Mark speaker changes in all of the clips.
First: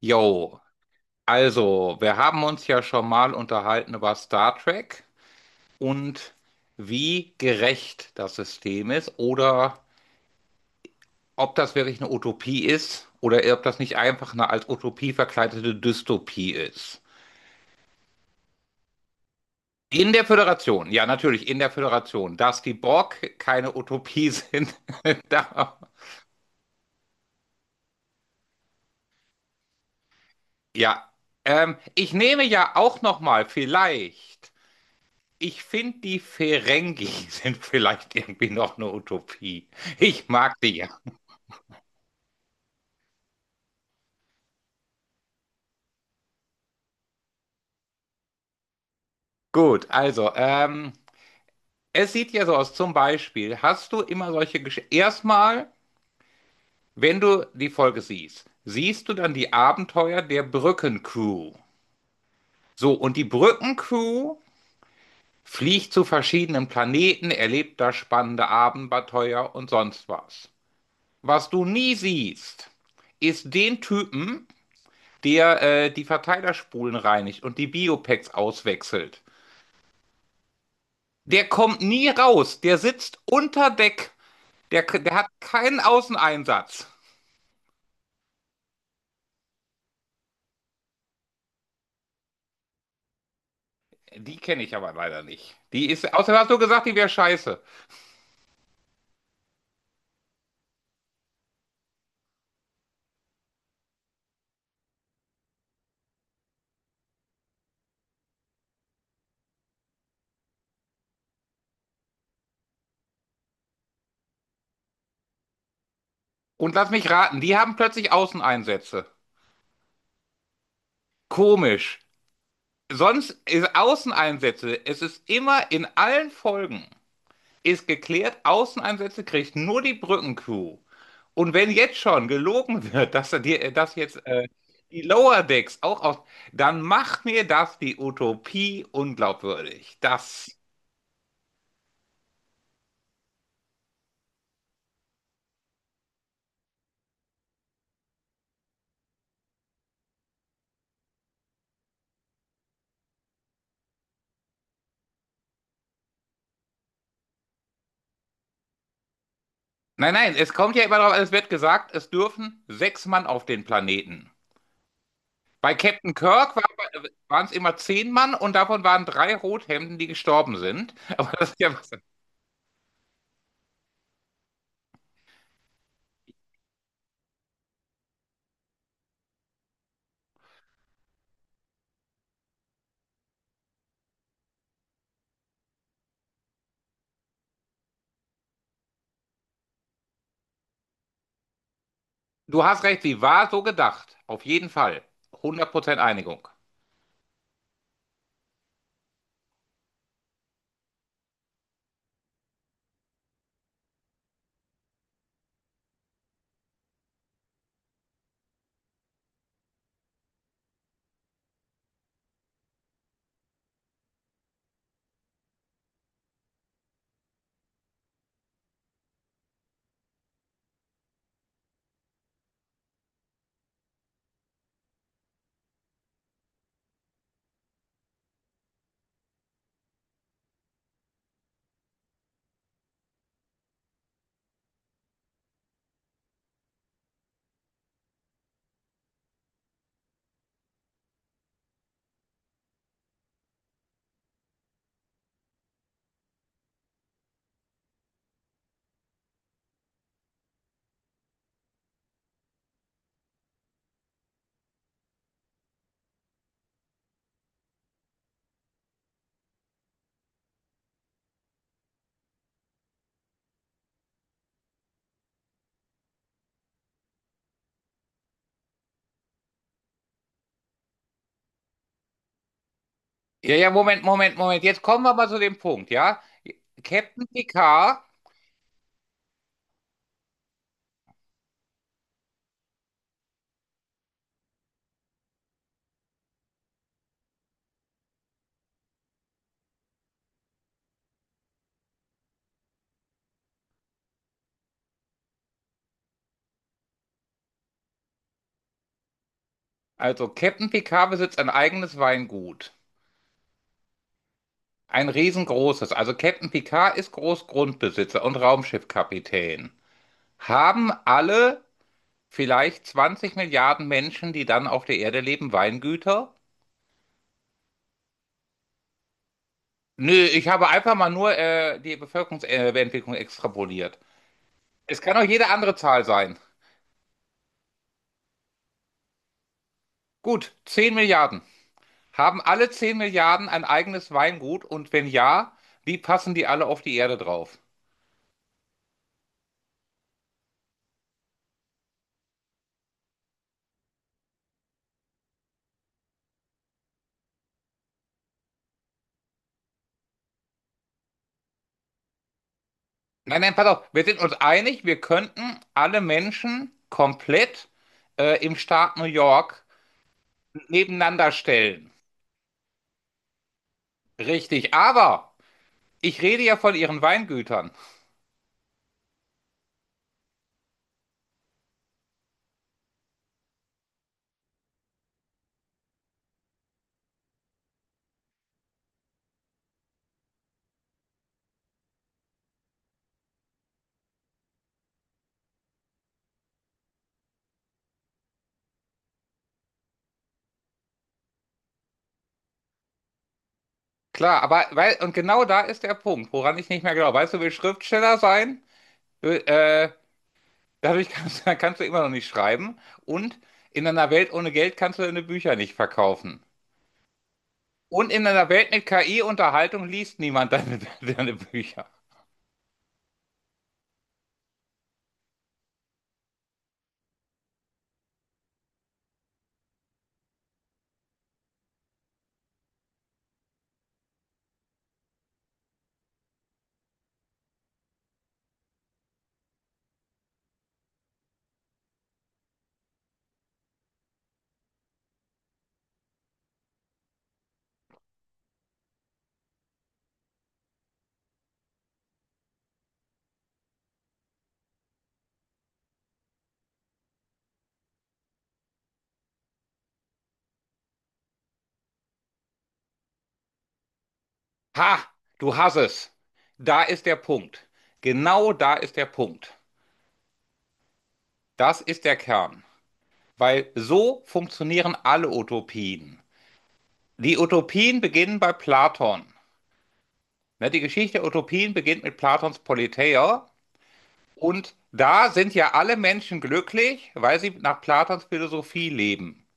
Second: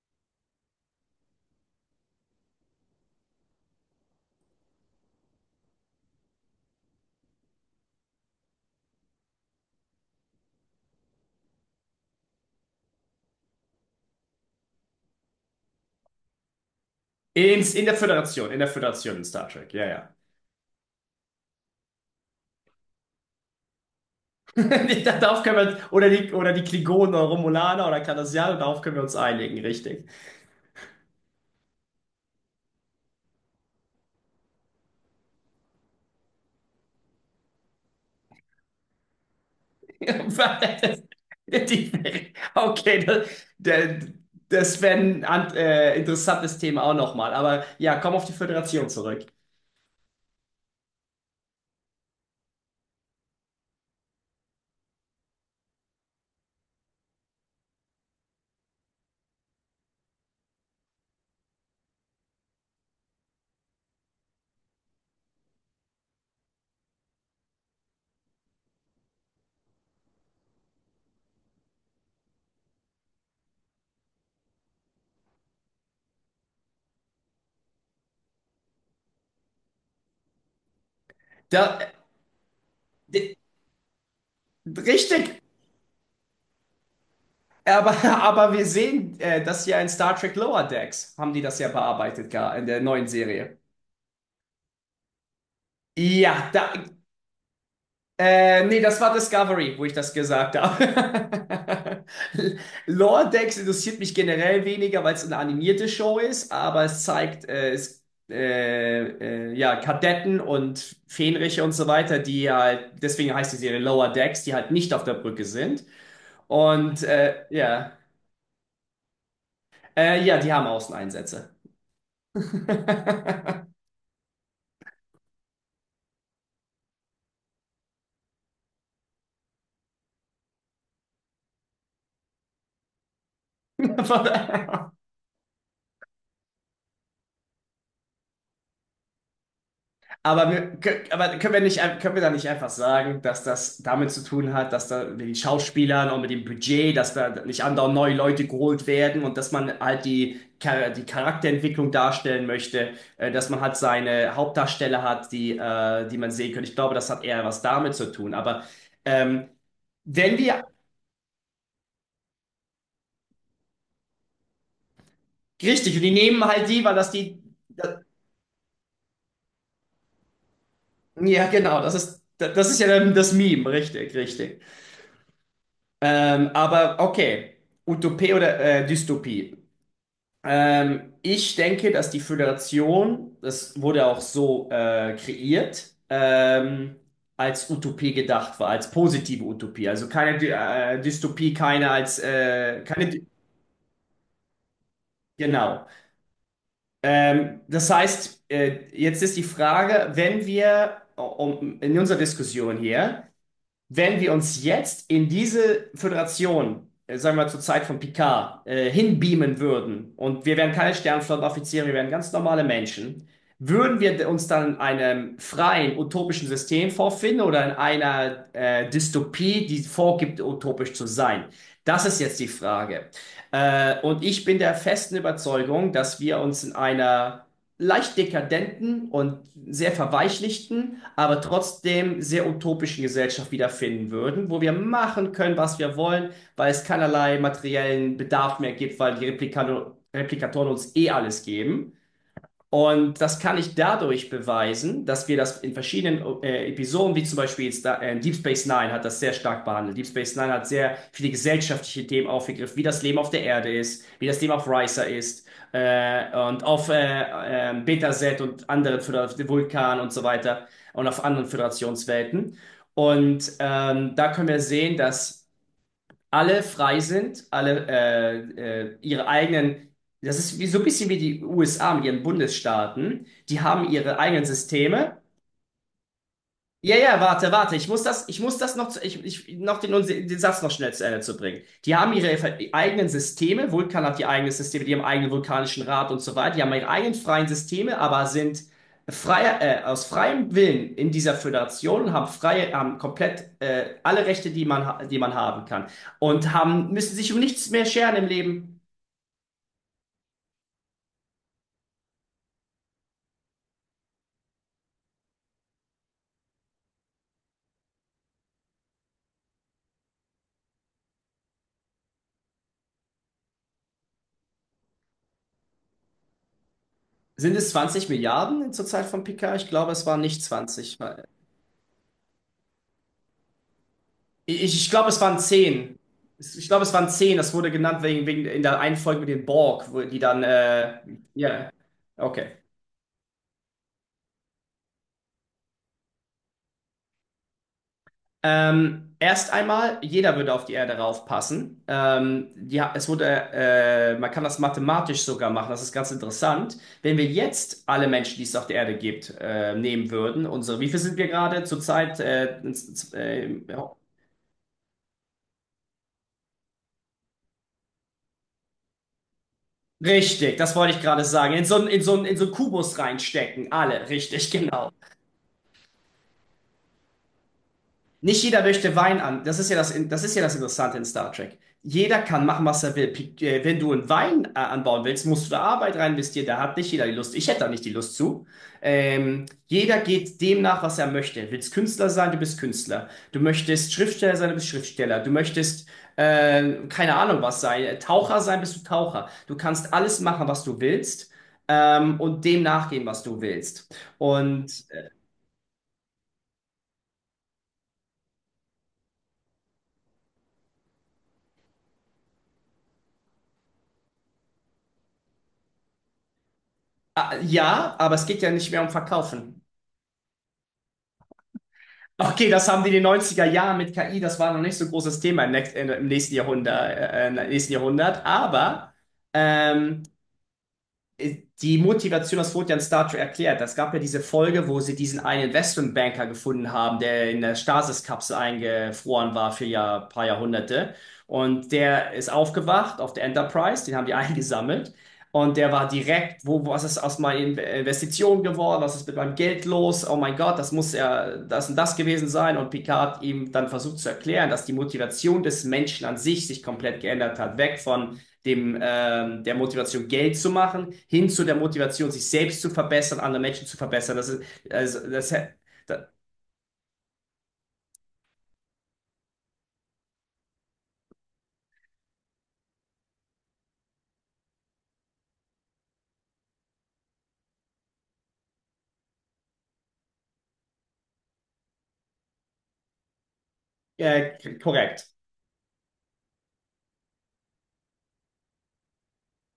Speaker 1: Jo, also, wir haben uns ja schon mal unterhalten über Star Trek und wie gerecht das System ist oder ob das wirklich eine Utopie ist oder ob das nicht einfach eine als Utopie verkleidete Dystopie ist.
Speaker 2: In der Föderation, in der Föderation in Star Trek, ja,
Speaker 1: In
Speaker 2: ja.
Speaker 1: der Föderation, ja, natürlich, in der Föderation, dass die Borg keine Utopie sind,
Speaker 2: Da- Darauf können
Speaker 1: da,
Speaker 2: wir, oder die Klingonen oder Romulaner oder Cardassianer, darauf können wir uns einigen, richtig.
Speaker 1: ja. Ich nehme ja auch noch mal vielleicht. Ich finde, die Ferengi sind vielleicht irgendwie noch eine Utopie. Ich mag die ja.
Speaker 2: Das- Die- Okay, das, der- das wäre ein interessantes Thema auch nochmal, aber ja, komm auf die Föderation zurück.
Speaker 1: Gut, also, es sieht ja so aus, zum Beispiel, hast du immer solche Geschichten. Erstmal, wenn du die Folge siehst, siehst du dann die Abenteuer der Brückencrew. So, und die Brückencrew fliegt zu verschiedenen Planeten, erlebt da spannende Abenteuer und sonst was. Was du nie siehst, ist den Typen, der die Verteilerspulen reinigt und die Biopacks auswechselt. Der kommt
Speaker 2: Da,
Speaker 1: nie raus. Der sitzt
Speaker 2: d-
Speaker 1: unter Deck. Der hat
Speaker 2: Richtig,
Speaker 1: keinen Außeneinsatz.
Speaker 2: aber, aber wir sehen das ja in Star Trek Lower Decks, haben die das ja bearbeitet, gar in der neuen Serie.
Speaker 1: Die kenne ich aber leider nicht. Die ist, außerdem hast
Speaker 2: Ja,
Speaker 1: du
Speaker 2: da.
Speaker 1: gesagt, die wäre scheiße.
Speaker 2: Nee, das war Discovery, wo ich das gesagt habe. Lower Decks interessiert mich generell weniger, weil es eine animierte Show ist, aber es zeigt ja, Kadetten und Fähnriche und so weiter, die ja halt, deswegen heißt die Serie Lower Decks, die halt nicht auf der Brücke sind.
Speaker 1: Und lass
Speaker 2: Und
Speaker 1: mich raten, die haben
Speaker 2: ja,
Speaker 1: plötzlich Außeneinsätze.
Speaker 2: ja, die haben Außeneinsätze.
Speaker 1: Komisch. Sonst ist Außeneinsätze, es ist immer in allen Folgen, ist geklärt, Außeneinsätze kriegt nur die Brückencrew. Und wenn jetzt schon gelogen wird, dass, dass jetzt die Lower Decks auch aus, dann macht mir das die Utopie unglaubwürdig. Das.
Speaker 2: Aber, aber können wir nicht, können wir da nicht einfach sagen, dass das damit zu tun hat, dass da mit den Schauspielern und mit dem Budget, dass da nicht andauernd neue Leute geholt werden und dass man halt die, die Charakterentwicklung darstellen möchte, dass man halt seine Hauptdarsteller hat, die, die man sehen kann. Ich glaube, das hat eher was damit zu tun. Aber ähm,
Speaker 1: Nein, nein,
Speaker 2: wenn
Speaker 1: es
Speaker 2: wir,
Speaker 1: kommt ja immer darauf an, es wird gesagt, es dürfen 6 Mann auf den Planeten. Bei
Speaker 2: richtig, und die
Speaker 1: Captain
Speaker 2: nehmen
Speaker 1: Kirk war,
Speaker 2: halt die, weil
Speaker 1: waren es immer
Speaker 2: das,
Speaker 1: 10 Mann und davon waren drei Rothemden, die gestorben sind. Aber
Speaker 2: ja
Speaker 1: das ist ja
Speaker 2: genau,
Speaker 1: was.
Speaker 2: das ist ja dann das Meme, richtig, richtig. Aber okay, Utopie oder Dystopie. Ich denke, dass die Föderation, das wurde auch so kreiert, als Utopie gedacht war, als positive Utopie. Also keine Dy Dystopie, keine als
Speaker 1: Du hast recht,
Speaker 2: keine
Speaker 1: sie
Speaker 2: Dy
Speaker 1: war so gedacht. Auf jeden Fall. hundert
Speaker 2: genau.
Speaker 1: Prozent Einigung.
Speaker 2: Das heißt, jetzt ist die Frage, wenn wir in unserer Diskussion hier, wenn wir uns jetzt in diese Föderation, sagen wir mal zur Zeit von Picard, hinbeamen würden, und wir wären keine Sternflottenoffiziere, wir wären ganz normale Menschen, würden wir uns dann in einem freien, utopischen System vorfinden oder in einer Dystopie, die vorgibt, utopisch zu sein? Das ist jetzt die Frage. Und ich bin der festen Überzeugung, dass wir uns in einer leicht dekadenten und sehr verweichlichten, aber trotzdem sehr utopischen Gesellschaft wiederfinden würden, wo wir machen können, was wir wollen, weil es keinerlei materiellen Bedarf mehr gibt, weil die Replikatoren uns eh alles geben. Und das kann ich dadurch beweisen, dass wir das in verschiedenen Episoden, wie zum Beispiel jetzt da, Deep Space Nine hat das sehr stark behandelt. Deep Space Nine hat sehr viele gesellschaftliche Themen aufgegriffen, wie das Leben auf der Erde ist, wie das Leben auf Risa ist, und auf Beta Set und anderen Vulkan und so weiter und auf anderen Föderationswelten. Und da können wir sehen, dass alle frei sind, das ist wie, so ein bisschen wie die USA mit ihren Bundesstaaten,
Speaker 1: Ja,
Speaker 2: die
Speaker 1: ja,
Speaker 2: haben
Speaker 1: Moment,
Speaker 2: ihre
Speaker 1: Moment,
Speaker 2: eigenen
Speaker 1: Moment. Jetzt kommen wir
Speaker 2: Systeme.
Speaker 1: mal zu dem Punkt, ja?
Speaker 2: Ja, ja,
Speaker 1: Captain
Speaker 2: warte, warte.
Speaker 1: Picard,
Speaker 2: Ich muss das noch, noch den, den Satz noch schnell zu Ende zu bringen. Die haben eigenen Systeme. Vulkan hat die eigenen Systeme, die haben eigenen vulkanischen Rat und so weiter. Die haben ihre eigenen freien Systeme, aber sind freier, aus freiem Willen in dieser Föderation und haben freie, haben komplett alle Rechte, die man haben kann und haben müssen sich um nichts mehr scheren im Leben.
Speaker 1: also Captain Picard besitzt ein eigenes Weingut. Ein riesengroßes. Also Captain Picard ist Großgrundbesitzer und Raumschiffkapitän. Haben alle vielleicht 20 Milliarden Menschen, die dann auf der Erde leben, Weingüter?
Speaker 2: Sind es 20 Milliarden zur Zeit von Picard? Ich glaube, es
Speaker 1: Nö,
Speaker 2: waren nicht
Speaker 1: ich habe einfach
Speaker 2: 20.
Speaker 1: mal nur die Bevölkerungsentwicklung extrapoliert.
Speaker 2: Ich, ich
Speaker 1: Es
Speaker 2: glaube,
Speaker 1: kann
Speaker 2: es
Speaker 1: auch
Speaker 2: waren
Speaker 1: jede andere
Speaker 2: 10.
Speaker 1: Zahl sein.
Speaker 2: Ich glaube, es waren zehn. Das wurde genannt wegen, wegen in der einen Folge mit den Borg, wo die dann.
Speaker 1: Gut, zehn Milliarden.
Speaker 2: Ja,
Speaker 1: Haben
Speaker 2: okay.
Speaker 1: alle 10 Milliarden ein eigenes Weingut? Und wenn ja, wie passen die alle auf die Erde drauf?
Speaker 2: Erst einmal, jeder würde auf die Erde raufpassen. Ja, es wurde, man kann das mathematisch sogar machen, das ist ganz interessant. Wenn wir jetzt alle Menschen, die es auf der Erde gibt, nehmen würden, unsere, wie viel sind wir gerade zurzeit?
Speaker 1: Nein, nein, pass auf,
Speaker 2: Ja.
Speaker 1: wir sind uns einig, wir könnten alle Menschen komplett im Staat New York
Speaker 2: Richtig, das wollte ich gerade
Speaker 1: nebeneinander
Speaker 2: sagen.
Speaker 1: stellen.
Speaker 2: In so einen Kubus reinstecken, alle, richtig,
Speaker 1: Richtig,
Speaker 2: genau.
Speaker 1: aber ich rede ja von ihren Weingütern.
Speaker 2: Nicht jeder möchte Wein an. Das ist ja das Interessante in Star Trek. Jeder kann machen, was er will. Wenn du einen Wein anbauen willst, musst du da Arbeit rein investieren. Da hat nicht jeder die Lust. Ich hätte da nicht die Lust zu. Jeder geht dem nach, was er möchte. Willst Künstler sein, du bist Künstler. Du möchtest Schriftsteller sein, du bist Schriftsteller. Keine Ahnung was sein, Taucher sein, bist du Taucher. Du kannst alles machen, was du willst, und dem nachgehen, was du willst.
Speaker 1: Klar, aber
Speaker 2: Und
Speaker 1: weil, und genau da ist der Punkt, woran ich nicht mehr glaube. Weißt du, will Schriftsteller sein? Will, dadurch kannst, kannst du immer noch nicht schreiben. Und in einer Welt ohne Geld kannst du deine Bücher nicht verkaufen.
Speaker 2: ja,
Speaker 1: Und
Speaker 2: aber
Speaker 1: in
Speaker 2: es geht
Speaker 1: einer
Speaker 2: ja
Speaker 1: Welt
Speaker 2: nicht mehr
Speaker 1: mit
Speaker 2: um Verkaufen.
Speaker 1: KI-Unterhaltung liest niemand deine, deine Bücher.
Speaker 2: Okay, das haben die in den neunziger Jahren mit KI, das war noch nicht so ein großes Thema im nächsten Jahrhundert, im nächsten Jahrhundert. Aber ähm, die Motivation, das wurde ja in Star Trek erklärt. Es gab ja diese Folge, wo sie diesen einen Investmentbanker gefunden haben, der in der Stasis-Kapsel eingefroren war für ja paar Jahrhunderte. Und der ist aufgewacht auf der Enterprise, den haben die eingesammelt. Und der war direkt, wo, was ist aus meiner Investition geworden? Was ist mit meinem Geld los? Oh mein Gott, das muss ja das und das gewesen sein. Und Picard hat ihm dann versucht zu erklären, dass die Motivation des Menschen an sich sich komplett geändert hat. Weg von dem, der Motivation Geld zu machen, hin zu der Motivation, sich selbst zu verbessern, andere Menschen zu verbessern. Das ist,
Speaker 1: Ha,
Speaker 2: also, das,
Speaker 1: du hast
Speaker 2: da-
Speaker 1: es. Da ist der Punkt. Genau da ist der Punkt. Das ist der Kern. Weil so funktionieren alle Utopien. Die Utopien beginnen bei Platon. Ne, die Geschichte der Utopien beginnt mit Platons Politeia. Und
Speaker 2: korrekt.
Speaker 1: da sind ja alle Menschen glücklich, weil sie nach Platons Philosophie leben.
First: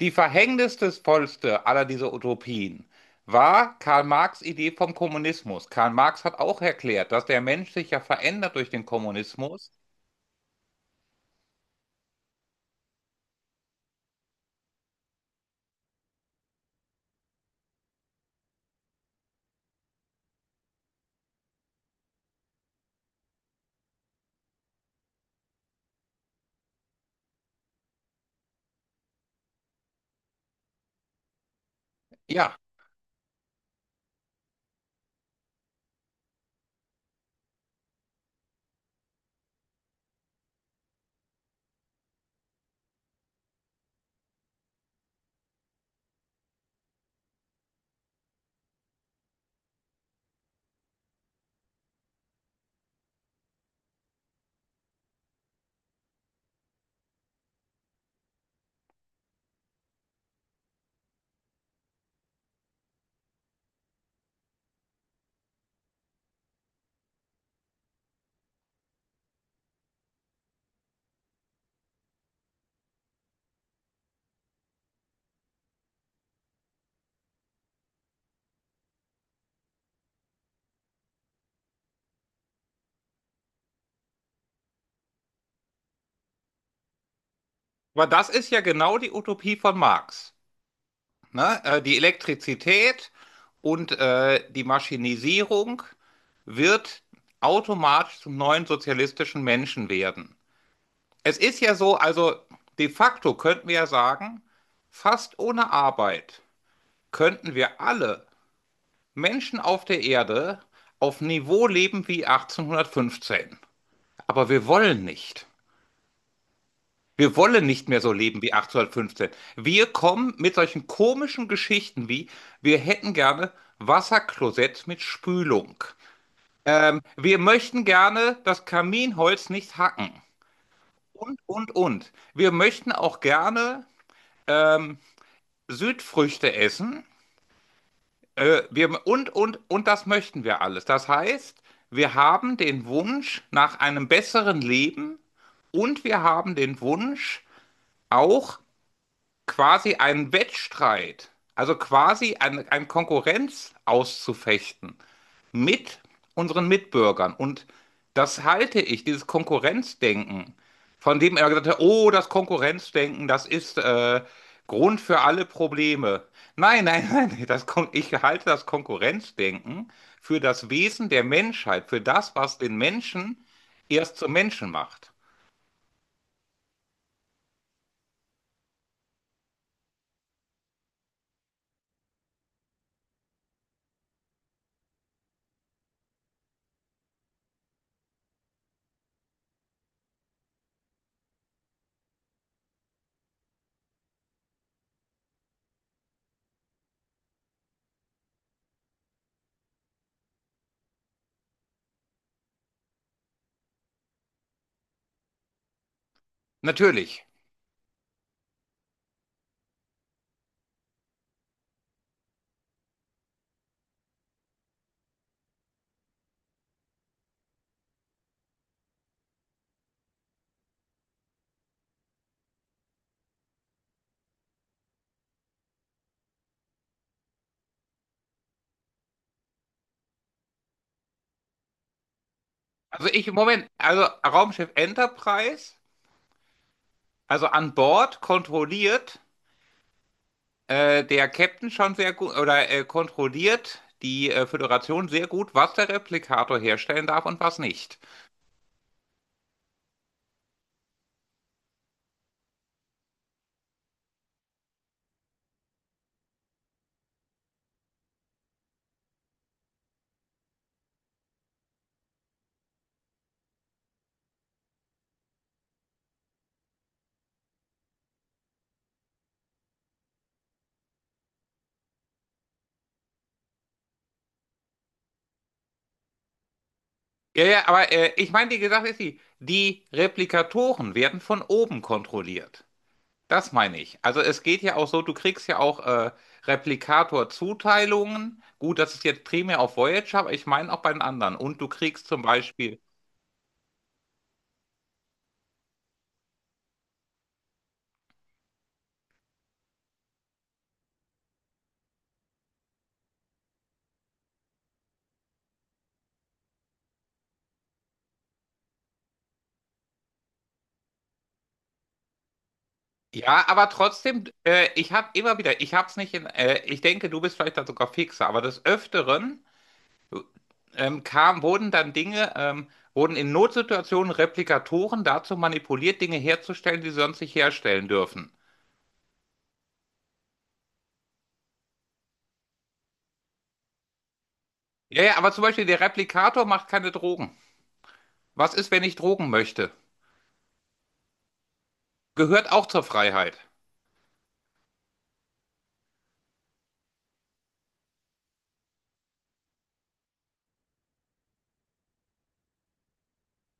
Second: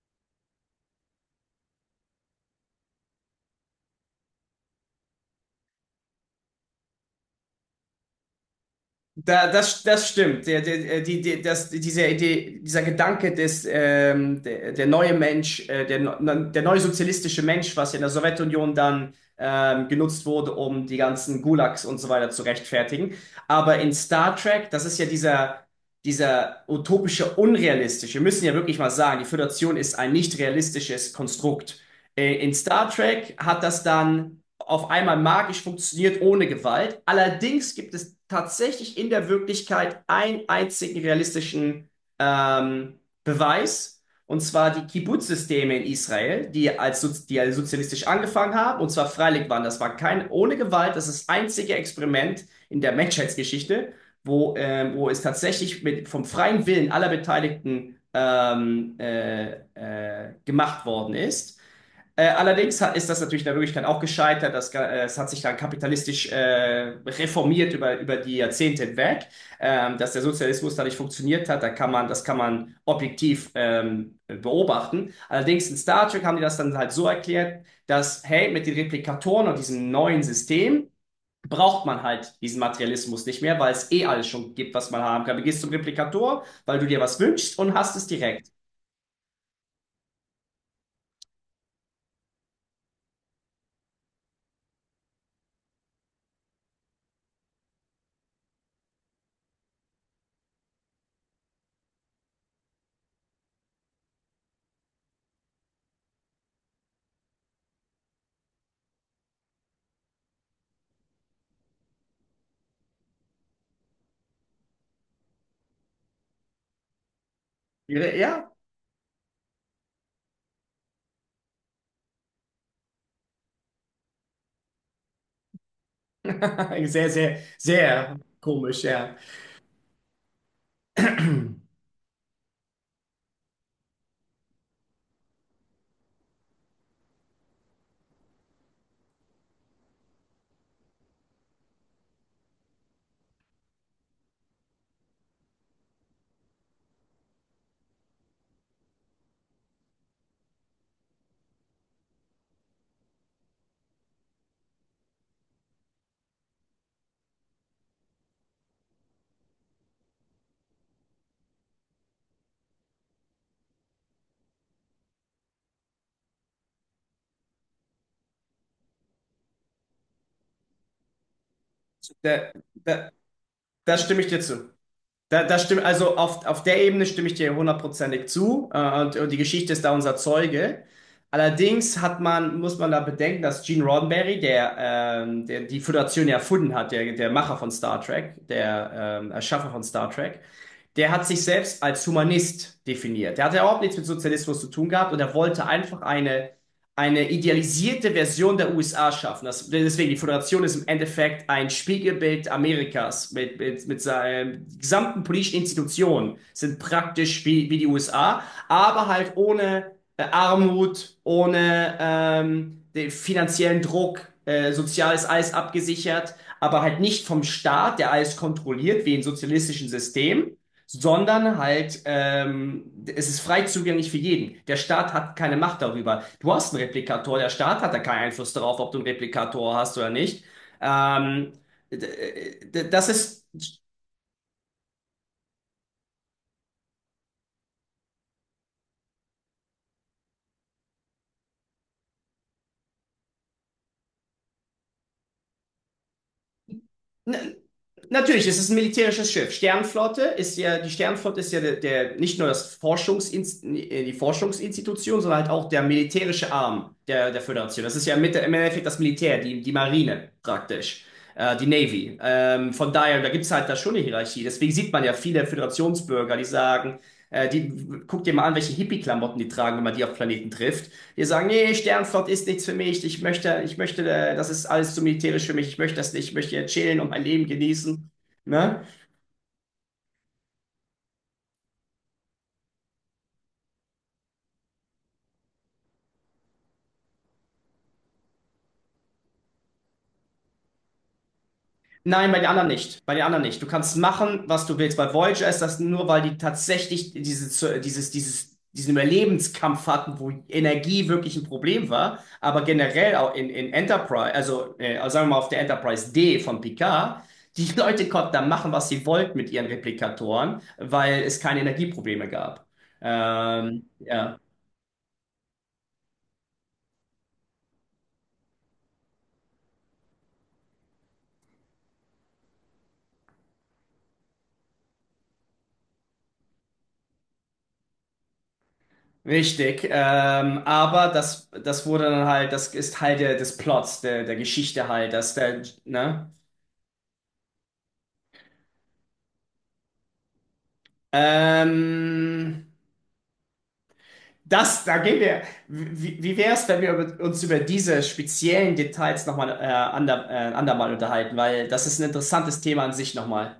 Speaker 1: Die verhängnisvollste aller dieser Utopien war Karl Marx' Idee vom Kommunismus. Karl Marx hat auch erklärt, dass der Mensch sich ja verändert durch den Kommunismus.
Speaker 2: Das stimmt. Der, der, die, die, das, diese Idee, dieser Gedanke der neue Mensch, der neue sozialistische Mensch, was ja in der Sowjetunion dann genutzt wurde, um die ganzen Gulags und so weiter zu rechtfertigen. Aber in Star Trek, das ist ja dieser, dieser utopische, unrealistische, wir müssen ja wirklich mal sagen, die Föderation ist ein nicht realistisches Konstrukt. In
Speaker 1: Ja,
Speaker 2: Star Trek hat das dann auf einmal magisch funktioniert ohne Gewalt. Allerdings gibt es tatsächlich in der Wirklichkeit einen einzigen realistischen ähm, Beweis, und zwar die Kibbutz-Systeme in Israel, die als sozialistisch angefangen haben, und zwar freiwillig waren. Das war kein ohne Gewalt, das ist das einzige Experiment in der Menschheitsgeschichte, wo, wo es tatsächlich mit, vom freien Willen aller Beteiligten gemacht worden ist. Allerdings ist das natürlich in der Wirklichkeit auch gescheitert. Es hat sich dann kapitalistisch reformiert über die Jahrzehnte hinweg. Dass der Sozialismus da nicht funktioniert hat, das kann man objektiv beobachten. Allerdings in Star Trek haben die das dann halt so erklärt, dass, hey, mit den Replikatoren und diesem neuen System braucht man halt diesen Materialismus nicht mehr, weil es eh alles schon gibt, was man haben kann. Du gehst zum Replikator, weil du dir was wünschst und hast
Speaker 1: aber
Speaker 2: es
Speaker 1: das
Speaker 2: direkt.
Speaker 1: ist ja genau die Utopie von Marx. Ne? Die Elektrizität und die Maschinisierung wird automatisch zum neuen sozialistischen Menschen werden. Es ist ja so, also de facto könnten wir ja sagen, fast ohne Arbeit könnten wir alle Menschen auf der Erde auf Niveau leben wie 1815. Aber wir wollen nicht. Wir wollen nicht mehr so leben
Speaker 2: Ja,
Speaker 1: wie 1815. Wir kommen mit solchen komischen Geschichten wie, wir hätten gerne Wasserklosett mit Spülung.
Speaker 2: sehr,
Speaker 1: Wir
Speaker 2: sehr,
Speaker 1: möchten
Speaker 2: sehr
Speaker 1: gerne das
Speaker 2: komisch, ja.
Speaker 1: Kaminholz nicht hacken. Und, und. Wir möchten auch gerne ähm, Südfrüchte essen. Wir, und das möchten wir alles. Das heißt, wir haben den Wunsch nach einem besseren Leben und wir haben den Wunsch auch quasi einen Wettstreit, also quasi ein Konkurrenz auszufechten mit unseren Mitbürgern. Und das halte ich, dieses Konkurrenzdenken, von dem er gesagt hat, oh, das Konkurrenzdenken, das ist Grund für alle Probleme. Nein, nein, nein, das, ich halte das Konkurrenzdenken für das Wesen der Menschheit, für das,
Speaker 2: Da,
Speaker 1: was den
Speaker 2: da,
Speaker 1: Menschen
Speaker 2: da
Speaker 1: erst
Speaker 2: stimme ich
Speaker 1: zum
Speaker 2: dir zu.
Speaker 1: Menschen macht.
Speaker 2: Also auf der Ebene stimme ich dir hundertprozentig zu. Und die Geschichte ist da unser Zeuge. Allerdings muss man da bedenken, dass Gene Roddenberry, der, der die Föderation ja erfunden hat, der, der Macher von Star Trek, der Erschaffer von Star Trek, der hat sich selbst als Humanist definiert. Der hat ja überhaupt nichts mit Sozialismus zu tun gehabt und er wollte einfach eine idealisierte Version der USA schaffen. Das, deswegen, die Föderation ist im Endeffekt ein Spiegelbild Amerikas mit seinen gesamten politischen Institutionen, sind
Speaker 1: Natürlich.
Speaker 2: praktisch wie, wie die USA, aber halt ohne Armut, ohne den finanziellen Druck, sozial ist alles abgesichert, aber halt nicht vom Staat, der alles kontrolliert, wie in sozialistischen Systemen, sondern halt, es ist frei zugänglich für jeden. Der Staat hat keine Macht darüber. Du hast einen Replikator, der Staat hat da keinen Einfluss darauf, ob du einen Replikator hast oder nicht. Ähm,
Speaker 1: Also
Speaker 2: Das
Speaker 1: ich,
Speaker 2: ist.
Speaker 1: Moment, also Raumschiff Enterprise, also an Bord kontrolliert der Captain schon sehr gut oder kontrolliert die Föderation sehr gut, was der Replikator herstellen darf
Speaker 2: Na,
Speaker 1: und was nicht.
Speaker 2: natürlich, es ist ein militärisches Schiff. Die Sternflotte ist ja der, der nicht nur das Forschungsinst die Forschungsinstitution, sondern halt auch der militärische Arm der, der Föderation. Das ist ja mit, im Endeffekt das Militär, die, die Marine praktisch, die Navy. Von daher, da gibt es halt da schon eine Hierarchie. Deswegen sieht man ja viele Föderationsbürger, die sagen, guck dir mal an, welche Hippie-Klamotten die tragen, wenn man die auf Planeten trifft, die sagen, nee, Sternflott ist nichts für mich, ich möchte, das ist alles zu militärisch für mich, ich möchte das nicht, ich möchte hier chillen und mein
Speaker 1: Ja,
Speaker 2: Leben
Speaker 1: ja, aber
Speaker 2: genießen.
Speaker 1: ich meine, wie
Speaker 2: Ne?
Speaker 1: gesagt, ist die, die Replikatoren werden von oben kontrolliert. Das meine ich. Also es geht ja auch so, du kriegst ja auch Replikator-Zuteilungen. Gut, das ist jetzt primär auf Voyager, aber ich meine auch bei den anderen. Und du kriegst zum
Speaker 2: Nein, bei den anderen
Speaker 1: Beispiel.
Speaker 2: nicht. Bei den anderen nicht. Du kannst machen, was du willst. Bei Voyager ist das nur, weil die tatsächlich diesen Überlebenskampf hatten, wo Energie wirklich ein Problem war. Aber generell auch in Enterprise, also sagen wir mal auf der Enterprise D von Picard, die Leute konnten da machen, was sie wollten mit ihren Replikatoren, weil es keine Energieprobleme gab.
Speaker 1: Ja, aber trotzdem,
Speaker 2: Ja.
Speaker 1: ich habe immer wieder, ich habe es nicht in, ich denke, du bist vielleicht da sogar fixer, aber des Öfteren kam, wurden dann Dinge, wurden in Notsituationen Replikatoren dazu manipuliert, Dinge herzustellen, die sie sonst nicht herstellen dürfen.
Speaker 2: Richtig, aber das wurde dann halt, das ist Teil der, des Plots, der, der Geschichte
Speaker 1: Ja,
Speaker 2: halt,
Speaker 1: ja, aber
Speaker 2: dass
Speaker 1: zum
Speaker 2: der,
Speaker 1: Beispiel der
Speaker 2: ne?
Speaker 1: Replikator macht keine Drogen. Was ist, wenn ich Drogen möchte? Gehört auch
Speaker 2: Ähm,
Speaker 1: zur Freiheit.
Speaker 2: das, da gehen wir. Wie, wie wäre es, wenn wir uns über diese speziellen Details nochmal andermal unterhalten? Weil das ist ein interessantes Thema an sich nochmal.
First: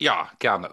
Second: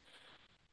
Speaker 1: Ja, gerne.